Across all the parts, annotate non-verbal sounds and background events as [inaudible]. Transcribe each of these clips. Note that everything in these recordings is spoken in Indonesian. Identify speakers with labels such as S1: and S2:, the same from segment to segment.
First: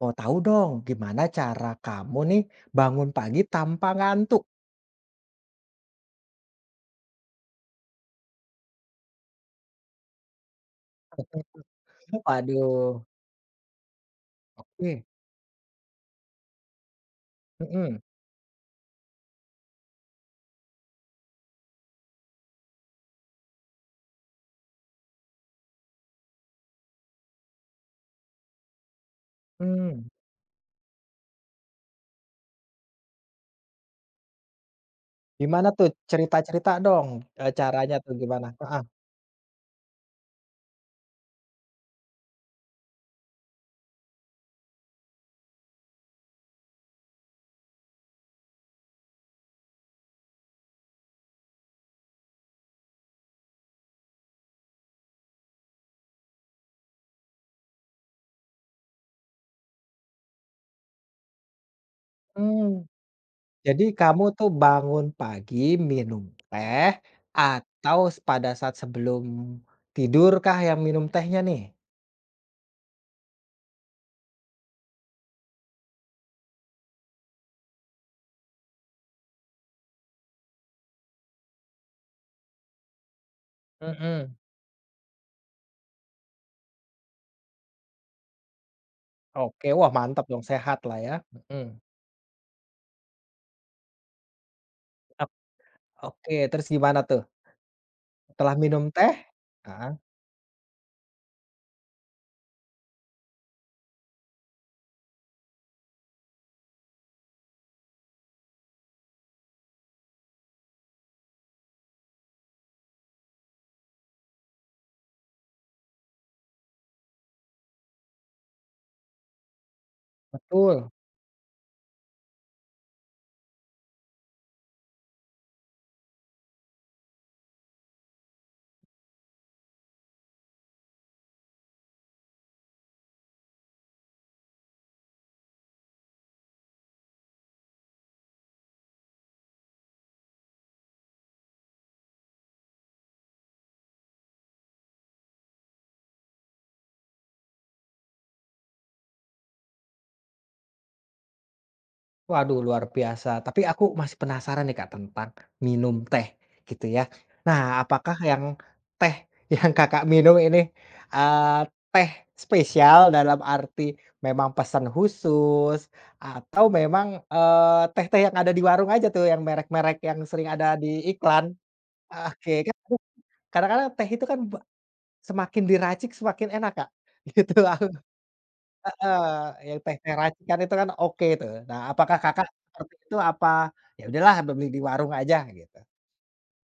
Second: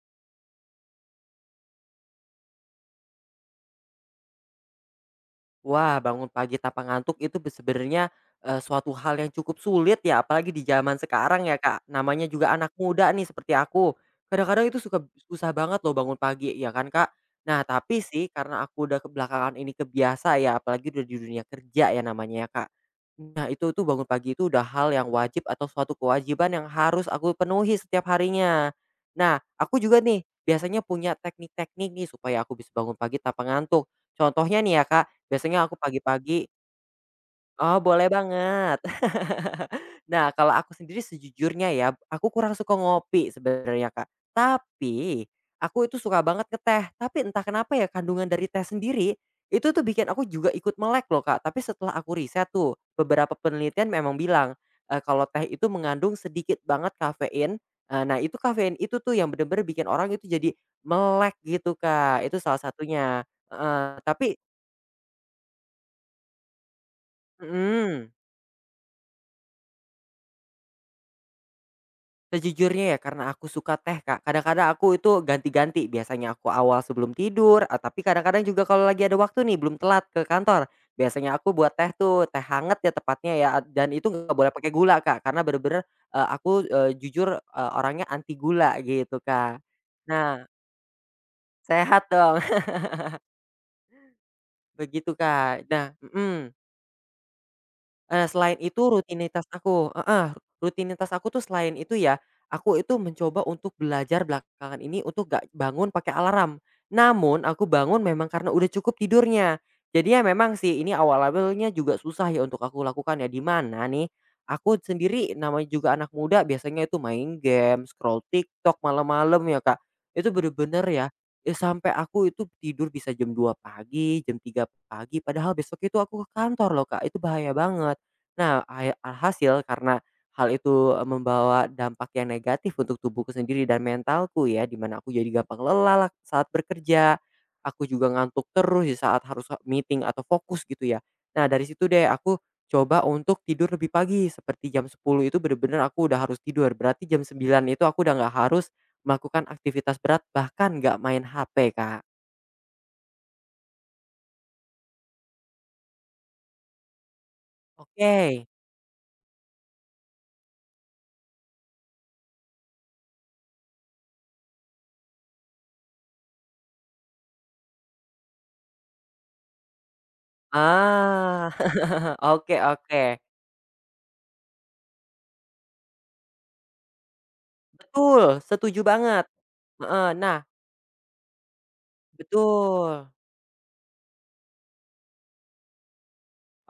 S1: Mau tahu dong gimana cara kamu nih bangun pagi tanpa ngantuk?
S2: Wah, bangun pagi tanpa ngantuk itu sebenarnya, suatu hal yang cukup sulit ya, apalagi di zaman sekarang ya, Kak. Namanya juga anak
S1: Waduh,
S2: muda nih seperti aku. Kadang-kadang itu
S1: oke.
S2: suka susah banget loh bangun pagi, ya kan, Kak? Nah,
S1: Mhm,
S2: tapi sih karena aku udah kebelakangan ini kebiasa ya, apalagi udah di dunia kerja ya namanya ya, Kak. Nah, itu tuh bangun pagi itu udah hal yang wajib atau suatu kewajiban yang harus aku penuhi setiap harinya. Nah, aku juga
S1: mmm,
S2: nih biasanya punya teknik-teknik nih supaya aku bisa bangun pagi tanpa ngantuk. Contohnya nih ya, Kak. Biasanya
S1: gimana
S2: aku
S1: tuh
S2: pagi-pagi.
S1: cerita-cerita dong,
S2: Oh,
S1: caranya
S2: boleh
S1: tuh gimana?
S2: banget.
S1: Heeh,
S2: [laughs] Nah, kalau aku sendiri sejujurnya ya, aku kurang suka ngopi sebenarnya, Kak, tapi aku itu suka banget ke teh, tapi entah kenapa ya kandungan dari teh sendiri, itu tuh bikin aku juga ikut melek loh, Kak, tapi setelah aku riset tuh, beberapa penelitian memang bilang, kalau teh itu mengandung sedikit banget kafein, nah itu kafein itu tuh yang bener-bener bikin orang itu jadi melek gitu, Kak, itu salah
S1: mmm,
S2: satunya,
S1: jadi
S2: heeh,
S1: kamu
S2: tapi
S1: tuh bangun pagi minum teh atau
S2: mhm.
S1: pada saat sebelum tidur kah yang minum tehnya nih?
S2: Sejujurnya ya karena aku suka teh, Kak. Kadang-kadang aku itu ganti-ganti, biasanya aku awal sebelum tidur, tapi kadang-kadang juga kalau lagi ada waktu nih belum telat ke kantor, biasanya aku buat teh tuh, teh hangat ya tepatnya ya, dan itu nggak
S1: Mhm,
S2: boleh pakai gula, Kak, karena bener-bener, aku, jujur, orangnya anti gula gitu, Kak.
S1: oke, wah mantap dong
S2: Nah,
S1: sehat lah ya, mhm.
S2: sehat dong. [laughs] Begitu,
S1: Ep
S2: Kak. Nah,
S1: Oke,
S2: mhm.
S1: terus gimana tuh? Setelah
S2: Selain itu
S1: minum teh?
S2: rutinitas aku,
S1: Heeh,
S2: heeh, rutinitas aku tuh selain itu ya, aku itu mencoba untuk belajar belakangan ini untuk gak bangun pakai alarm. Namun aku bangun memang karena udah cukup tidurnya. Jadi ya memang sih ini awal-awalnya juga susah ya untuk aku lakukan ya, di mana nih, aku sendiri namanya juga anak muda biasanya itu main game, scroll TikTok malam-malam ya, Kak. Itu bener-bener
S1: betul.
S2: ya, ya sampai aku itu tidur bisa jam dua pagi, jam tiga pagi, padahal besok itu aku ke kantor loh, Kak, itu bahaya banget. Nah, alhasil karena hal itu, membawa dampak yang negatif untuk tubuhku sendiri dan mentalku ya, di mana aku jadi gampang lelah lah saat bekerja, aku juga ngantuk terus di saat harus meeting atau fokus gitu ya. Nah, dari situ deh aku coba untuk tidur lebih pagi, seperti jam sepuluh itu bener-bener aku udah harus tidur, berarti jam sembilan itu aku udah nggak harus melakukan aktivitas berat, bahkan nggak main HP, Kak.
S1: Waduh luar biasa, tapi aku masih penasaran nih Kak tentang minum teh gitu ya. Nah
S2: Oke.
S1: apakah yang teh [laughs] yang Kakak minum ini, eee, teh spesial dalam arti memang pesan khusus atau memang, teh-teh yang ada di warung aja tuh yang merek-merek yang sering ada di iklan?
S2: Ah, [laughs]
S1: Oke
S2: oke,
S1: kan
S2: oke.
S1: kadang-kadang teh itu kan semakin diracik semakin enak Kak, [laughs] gitu.
S2: Betul, setuju
S1: Heeh,
S2: banget.
S1: yang
S2: Heeh,
S1: teh-teh
S2: nah,
S1: racikan itu kan oke tuh. Nah, apakah Kakak seperti
S2: betul.
S1: itu apa, ya udahlah beli di warung aja gitu?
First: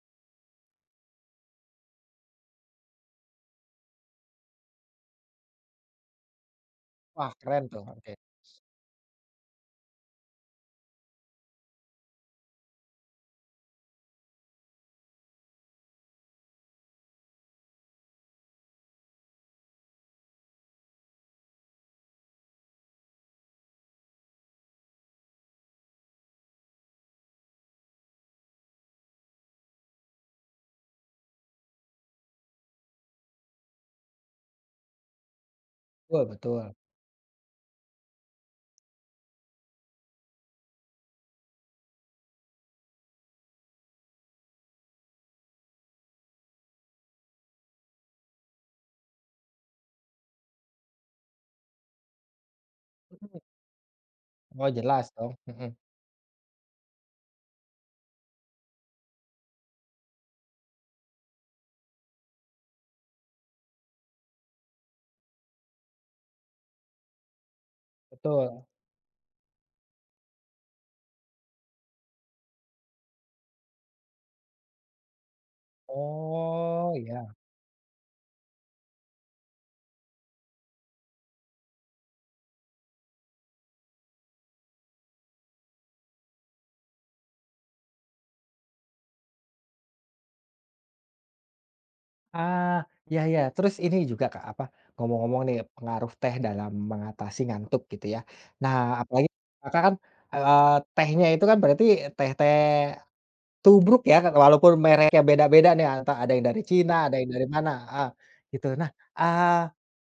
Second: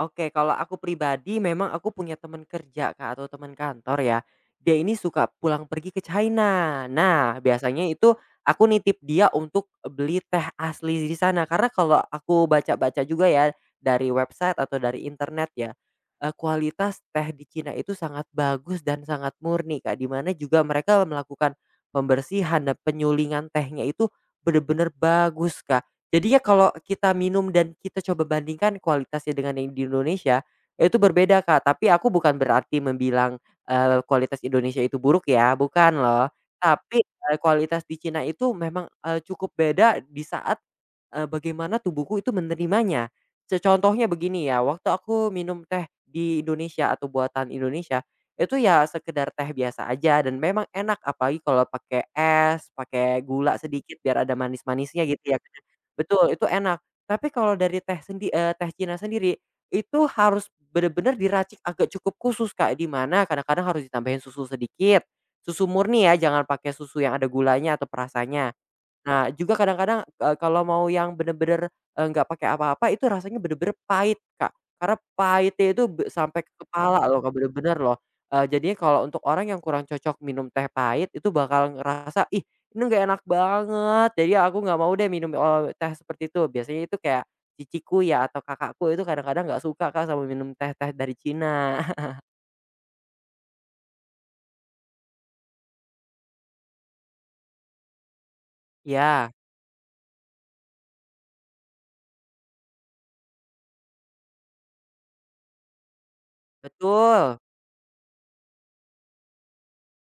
S2: Oke, kalau aku pribadi memang aku punya teman kerja Kak, atau teman kantor ya, dia ini suka pulang pergi ke China.
S1: Wah,
S2: Nah,
S1: keren tuh.
S2: biasanya
S1: Oke.
S2: itu aku nitip dia untuk beli teh asli di sana, karena kalau aku baca-baca juga ya dari website atau dari internet ya, kualitas teh di Cina itu sangat bagus dan sangat murni, Kak, di mana juga mereka melakukan pembersihan dan penyulingan tehnya itu bener-bener bagus, Kak. Jadi ya kalau kita minum dan kita coba bandingkan kualitasnya dengan yang di Indonesia, itu berbeda, Kak. Tapi aku bukan berarti membilang, kualitas Indonesia itu buruk ya, bukan
S1: Betul,
S2: loh.
S1: betul.
S2: Tapi, kualitas di Cina itu memang, cukup beda di saat, bagaimana tubuhku itu menerimanya. Contohnya begini ya, waktu aku minum teh di Indonesia atau buatan Indonesia, itu ya sekedar teh biasa aja dan memang enak, apalagi kalau pakai es, pakai gula sedikit biar ada
S1: Oh,
S2: manis-manisnya
S1: jelas dong,
S2: gitu ya.
S1: mhm,
S2: Betul, itu enak. Tapi kalau dari teh Cina sendiri, itu harus bener-bener diracik agak cukup khusus, Kak, di mana kadang-kadang harus ditambahin susu sedikit, susu murni ya, jangan pakai susu yang ada gulanya atau perasanya.
S1: betul.
S2: Nah, juga kadang-kadang, kalau mau yang bener-bener, nggak pakai apa-apa itu rasanya bener-bener pahit, Kak. Karena pahitnya itu sampai ke
S1: Oh,
S2: kepala loh, Kak,
S1: iya.
S2: bener-bener loh. Jadinya kalau untuk orang yang kurang cocok minum teh pahit itu bakal ngerasa, "Ih, ini nggak enak banget, jadi aku nggak mau deh minum, teh seperti itu." Biasanya itu kayak ciciku ya atau kakakku itu kadang-kadang nggak suka, Kak, sama minum teh-teh dari Cina. [laughs]
S1: Ah, iya, iya. Terus ini juga Kak, apa, ngomong-ngomong nih pengaruh teh dalam mengatasi ngantuk gitu ya. Nah, apalagi
S2: Ya,
S1: Kakak kan, eee, tehnya itu kan berarti teh-teh Tubruk ya, walaupun mereknya beda-beda nih, entah ada yang dari Cina, ada yang
S2: betul,
S1: dari mana, heeh, gitu. Nah, eee,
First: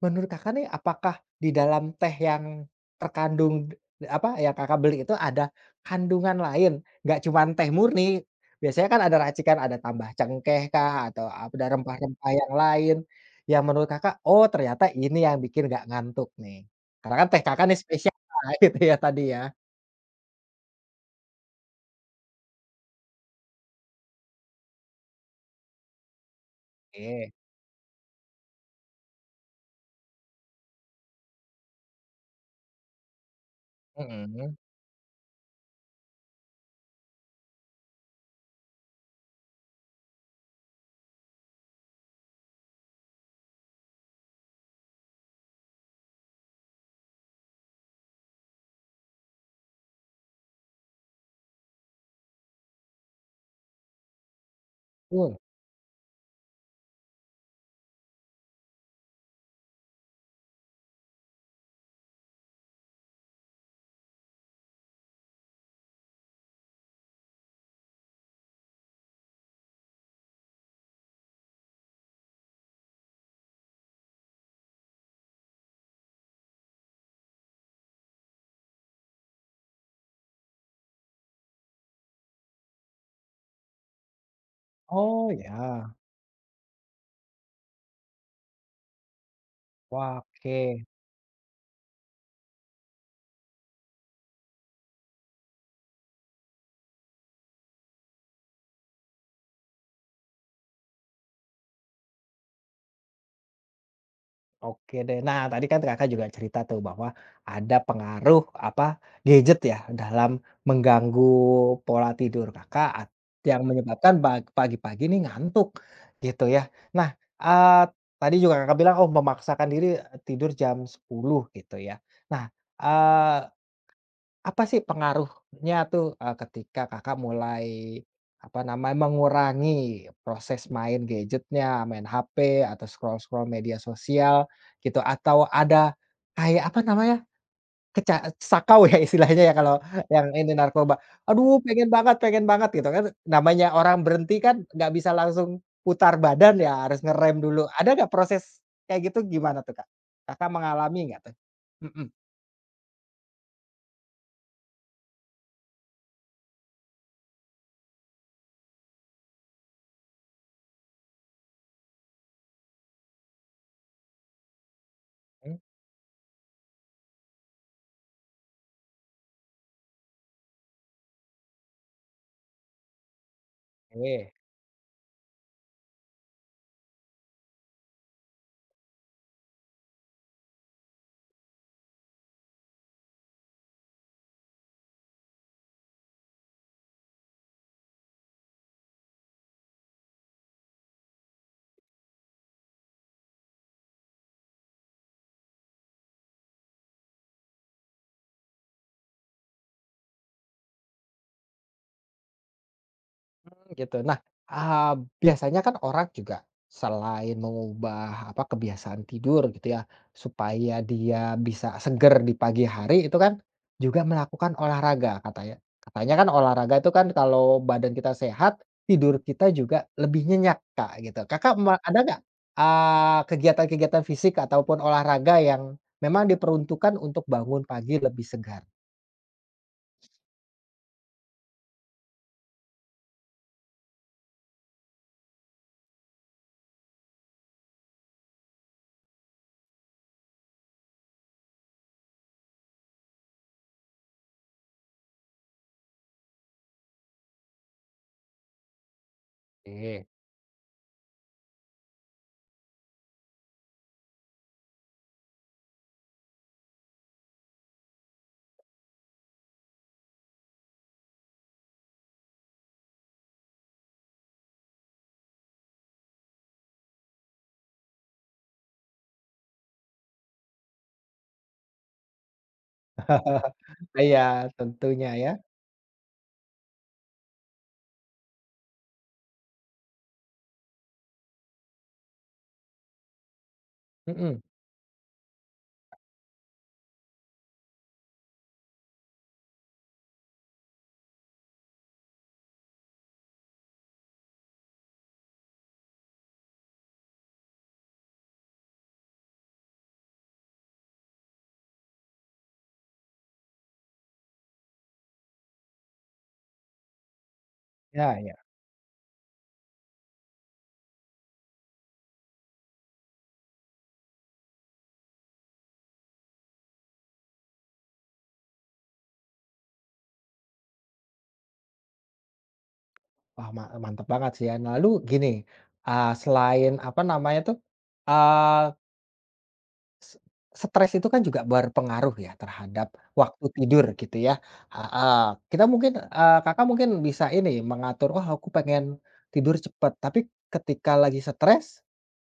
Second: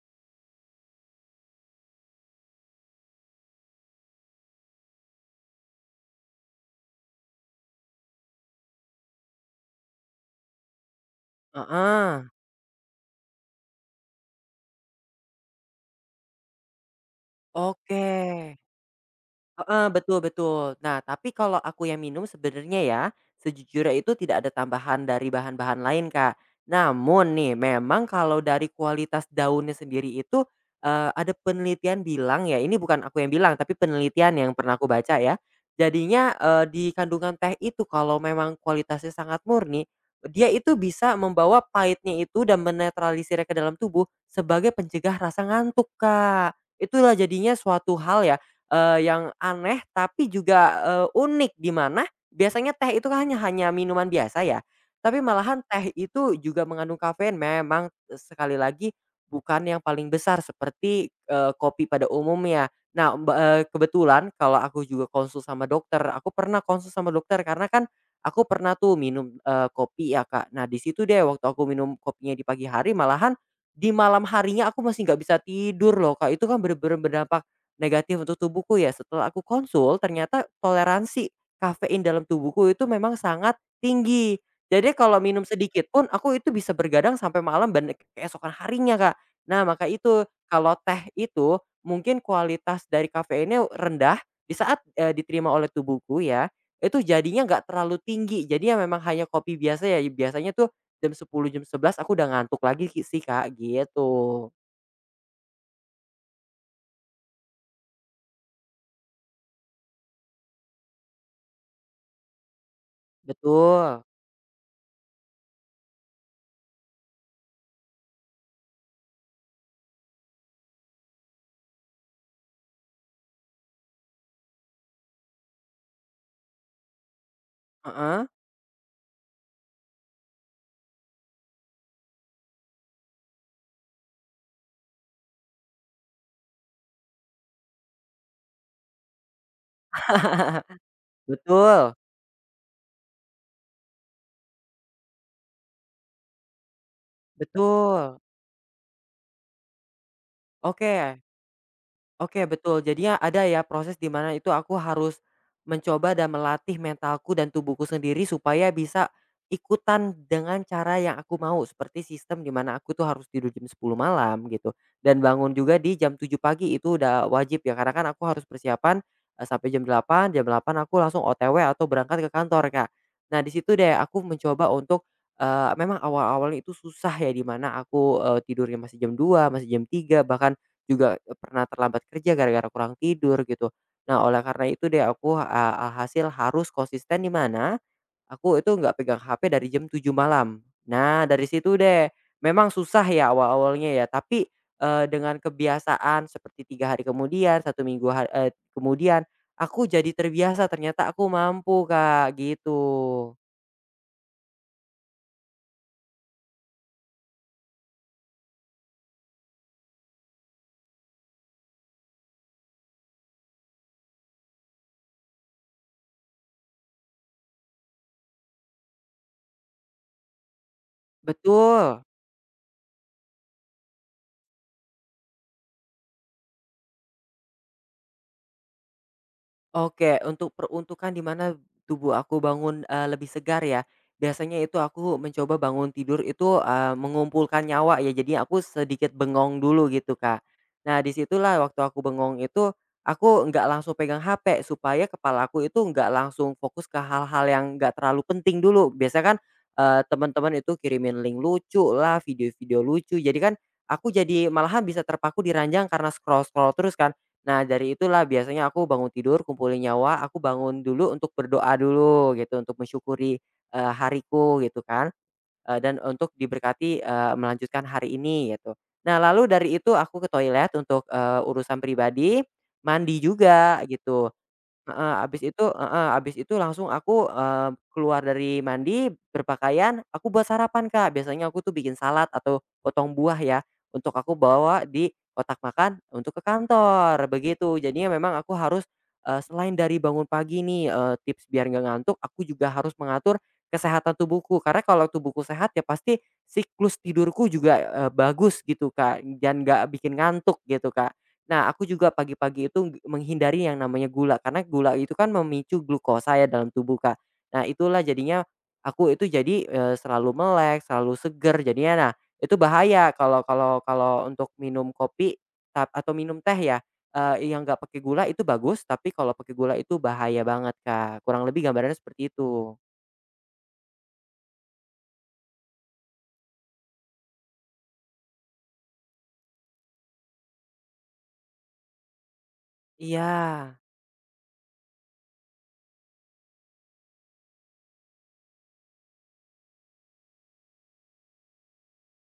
S1: menurut Kakak nih, apakah di dalam teh yang terkandung d apa, yang Kakak beli itu ada kandungan lain, nggak cuman teh murni? Biasanya kan ada racikan, ada tambah cengkeh kah, atau ada
S2: heeh,
S1: rempah-rempah yang lain, yang menurut Kakak, "Oh, ternyata ini yang bikin nggak ngantuk nih." Karena kan teh Kakak nih
S2: oke.
S1: spesial [laughs] lah, gitu ya, tadi ya.
S2: Heeh, betul, betul. Nah, tapi kalau aku yang minum sebenarnya ya, sejujurnya itu tidak ada tambahan dari bahan-bahan lain, Kak.
S1: Oke,
S2: Namun nih, memang kalau dari kualitas daunnya sendiri itu, ada penelitian bilang ya, ini bukan aku yang bilang, tapi penelitian yang
S1: mhm,
S2: pernah aku baca ya. Jadinya, di kandungan teh itu kalau memang kualitasnya sangat murni, dia itu bisa membawa pahitnya itu dan menetralisirnya ke dalam tubuh sebagai pencegah rasa ngantuk, Kak. Itulah jadinya suatu hal ya. Yang aneh tapi juga, unik di mana biasanya teh itu kan hanya hanya minuman biasa ya, tapi
S1: betul.
S2: malahan teh itu juga mengandung kafein memang sekali lagi bukan yang paling besar seperti, kopi pada umumnya. Nah, kebetulan kalau aku juga konsul sama dokter, aku pernah konsul sama dokter karena kan aku pernah tuh minum, kopi ya, Kak. Nah, di situ deh waktu aku minum kopinya di pagi hari malahan di malam harinya aku masih nggak bisa tidur loh, Kak. Itu kan bener-bener berdampak negatif untuk tubuhku ya, setelah aku konsul ternyata toleransi kafein dalam tubuhku itu memang sangat tinggi. Jadi kalau
S1: Oh,
S2: minum sedikit
S1: ya.
S2: pun aku itu bisa bergadang sampai malam dan keesokan harinya, Kak. Nah, maka itu
S1: Oke,
S2: kalau teh itu mungkin kualitas dari kafeinnya rendah di saat, diterima oleh tubuhku ya, itu jadinya nggak terlalu tinggi. Jadi ya memang hanya kopi biasa ya, biasanya tuh jam 10 jam 11 aku udah ngantuk lagi sih, Kak, gitu.
S1: oke deh. Nah, tadi kan Kakak juga cerita tuh bahwa ada pengaruh apa gadget ya dalam mengganggu pola tidur Kakak yang
S2: Betul,
S1: menyebabkan pagi-pagi ini ngantuk gitu ya. Nah, eee, tadi juga Kakak bilang, oh memaksakan diri tidur jam 10, gitu ya. Nah, apa sih pengaruhnya tuh, ketika Kakak mulai,
S2: heeh,
S1: apa namanya, mengurangi proses main gadgetnya, main HP atau scroll-scroll media sosial gitu, atau ada kayak, apa namanya, keca sakau ya istilahnya ya kalau yang ini
S2: [laughs]
S1: narkoba, "Aduh pengen
S2: betul.
S1: banget, pengen banget," gitu kan, namanya orang berhenti kan nggak bisa langsung putar badan ya, harus ngerem dulu. Ada nggak
S2: Betul,
S1: proses kayak gitu gimana tuh, Kak? Kakak mengalami nggak
S2: oke.
S1: tuh? Mhm,
S2: Oke, betul, jadinya ada ya proses di mana itu aku harus mencoba dan melatih mentalku dan tubuhku sendiri supaya bisa ikutan dengan cara yang aku mau, seperti sistem di mana aku tuh harus tidur jam 10 malam gitu dan bangun juga di jam 7 pagi itu udah wajib ya karena kan aku harus persiapan, sampai jam delapan aku langsung OTW atau berangkat ke kantor, Kak. Nah, di situ deh aku
S1: oke.
S2: mencoba untuk, memang awal-awalnya itu susah ya di mana aku, tidurnya masih jam dua masih jam tiga bahkan juga, pernah terlambat kerja gara-gara kurang tidur gitu. Nah, oleh karena itu deh aku, alhasil harus konsisten di mana, aku itu nggak pegang HP dari jam tujuh malam. Nah, dari situ deh, memang susah ya awal-awalnya ya, tapi, dengan kebiasaan seperti 3 hari kemudian, satu minggu kemudian, aku jadi terbiasa ternyata aku mampu, Kak, gitu.
S1: Gitu. Nah, eee, biasanya kan orang juga selain mengubah apa, kebiasaan tidur gitu ya, supaya dia bisa seger di pagi hari itu kan juga melakukan olahraga katanya. Katanya kan olahraga itu kan kalau badan kita sehat, tidur kita juga lebih nyenyak, Kak, gitu. Kakak me Ada
S2: Betul.
S1: nggak, kegiatan-kegiatan fisik ataupun olahraga yang memang diperuntukkan untuk bangun pagi lebih segar?
S2: Oke, untuk peruntukan di mana tubuh aku bangun, lebih segar ya, biasanya itu aku mencoba bangun tidur itu, mengumpulkan nyawa ya, jadi aku sedikit bengong dulu gitu, Kak. Nah, disitulah waktu aku bengong itu, aku nggak langsung pegang HP, supaya kepala aku itu nggak langsung fokus ke hal-hal yang nggak terlalu penting dulu. Biasanya kan,
S1: Oke.
S2: teman-teman itu kirimin link lucu lah, video-video lucu, jadi kan aku jadi malahan bisa terpaku di ranjang karena scroll-scroll terus kan. Nah, dari itulah biasanya aku bangun tidur, kumpulin nyawa, aku bangun dulu untuk berdoa dulu gitu, untuk mensyukuri, hariku gitu kan, dan untuk diberkati, melanjutkan hari ini gitu. Nah, lalu dari itu aku ke toilet untuk, urusan pribadi, mandi juga gitu.
S1: Iya, tentunya
S2: Heeh,
S1: ya.
S2: habis itu, heeh, habis itu langsung aku, keluar dari mandi, berpakaian, aku buat sarapan, Kak. Biasanya aku tuh bikin salad atau potong buah ya, untuk aku
S1: Mhm.
S2: bawa di kotak makan untuk ke kantor, begitu. Jadinya memang aku harus, selain dari bangun pagi nih, tips biar nggak ngantuk, aku juga harus mengatur kesehatan tubuhku. Karena kalau tubuhku sehat ya pasti siklus tidurku juga, bagus gitu, Kak, dan nggak bikin ngantuk gitu, Kak. Nah, aku juga pagi-pagi itu menghindari yang namanya gula, karena gula itu kan memicu glukosa ya dalam tubuh, Kak. Nah, itulah
S1: Ya, ya.
S2: jadinya aku itu jadi, selalu melek, selalu seger jadinya. Nah, itu bahaya kalau kalau kalau untuk minum kopi atau minum teh ya, yang nggak pakai gula itu bagus, tapi kalau pakai gula itu bahaya banget, Kak. Kurang lebih gambarannya seperti itu.
S1: Wah, mantap banget sih ya. Nah, lalu gini, selain apa namanya tuh, ah, S stres itu kan juga berpengaruh ya terhadap waktu
S2: Iya,
S1: tidur gitu ya, heeh. Kita mungkin, Kakak mungkin bisa ini mengatur, "Wah aku pengen tidur cepat tapi ketika lagi stres,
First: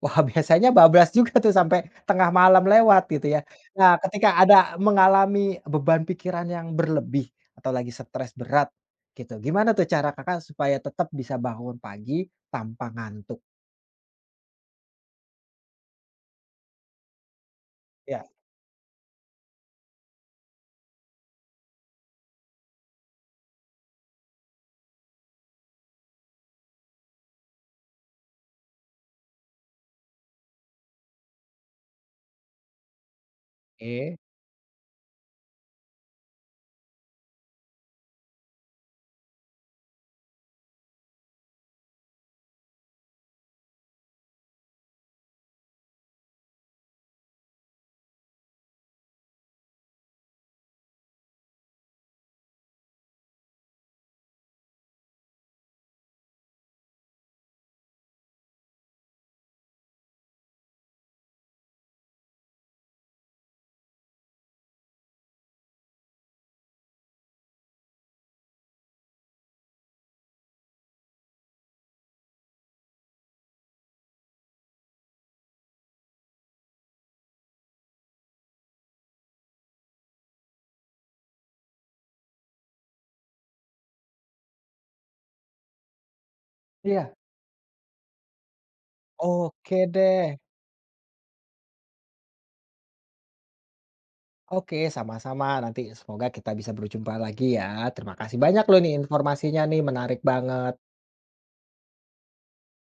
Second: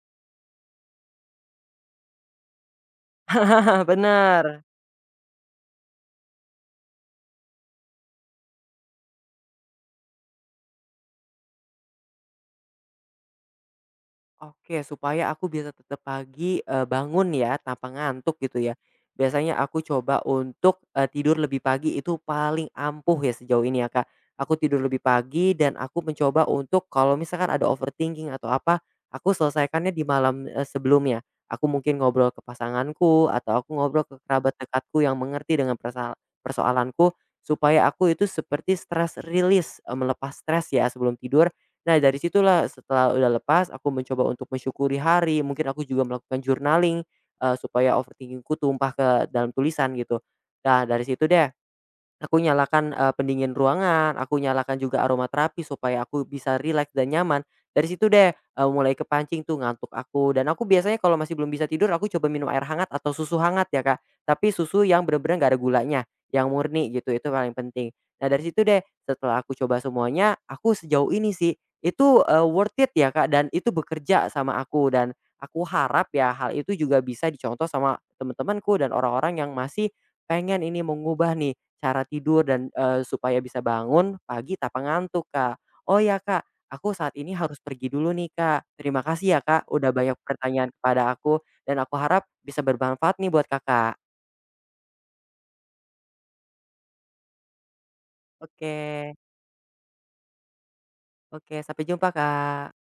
S1: wah [laughs] biasanya bablas juga tuh sampai tengah malam lewat gitu ya."
S2: [laughs]
S1: Nah ketika
S2: bener.
S1: ada mengalami beban pikiran yang berlebih atau lagi stres berat gitu, gimana tuh cara Kakak supaya tetap bisa bangun pagi tanpa ngantuk?
S2: Oke, supaya aku bisa tetap pagi, bangun ya tanpa
S1: Ya,
S2: ngantuk gitu ya. Biasanya aku coba untuk, tidur lebih pagi itu paling ampuh ya sejauh ini ya, Kak. Aku tidur lebih pagi dan aku mencoba untuk kalau misalkan ada overthinking atau apa, aku selesaikannya di malam, sebelumnya. Aku mungkin ngobrol ke pasanganku atau aku ngobrol
S1: oke.
S2: ke kerabat dekatku yang mengerti dengan persoalanku, supaya aku itu seperti stress release, melepas stres ya sebelum tidur. Nah, dari situlah setelah udah lepas, aku mencoba untuk mensyukuri hari, mungkin aku juga melakukan journaling, supaya overthinkingku tumpah ke dalam tulisan gitu. Nah, dari situ deh aku nyalakan, pendingin ruangan, aku nyalakan juga aromaterapi supaya aku bisa rileks dan nyaman. Dari situ deh, mulai kepancing tuh ngantuk aku dan aku biasanya kalau masih belum bisa tidur aku coba minum air hangat atau susu hangat ya, Kak. Tapi susu yang bener-bener nggak ada gulanya, yang murni gitu, itu paling penting. Nah, dari situ deh, setelah aku coba semuanya, aku sejauh ini sih, itu, worth it ya, Kak, dan itu bekerja sama aku dan aku harap ya hal itu juga bisa dicontoh sama temen temanku dan orang-orang yang masih pengen ini mengubah nih cara tidur dan, supaya bisa bangun pagi tak ngantuk, Kak. Oh ya, Kak, aku saat
S1: Iya,
S2: ini harus pergi dulu nih, Kak. Terima kasih ya, Kak,
S1: oke
S2: udah banyak
S1: deh.
S2: pertanyaan kepada aku dan aku harap bisa bermanfaat nih buat Kakak.
S1: Oke, sama-sama. Nanti semoga kita bisa berjumpa lagi ya. Terima kasih banyak
S2: Oke,
S1: loh nih informasinya nih, menarik banget.
S2: oke, sampai jumpa, Kak.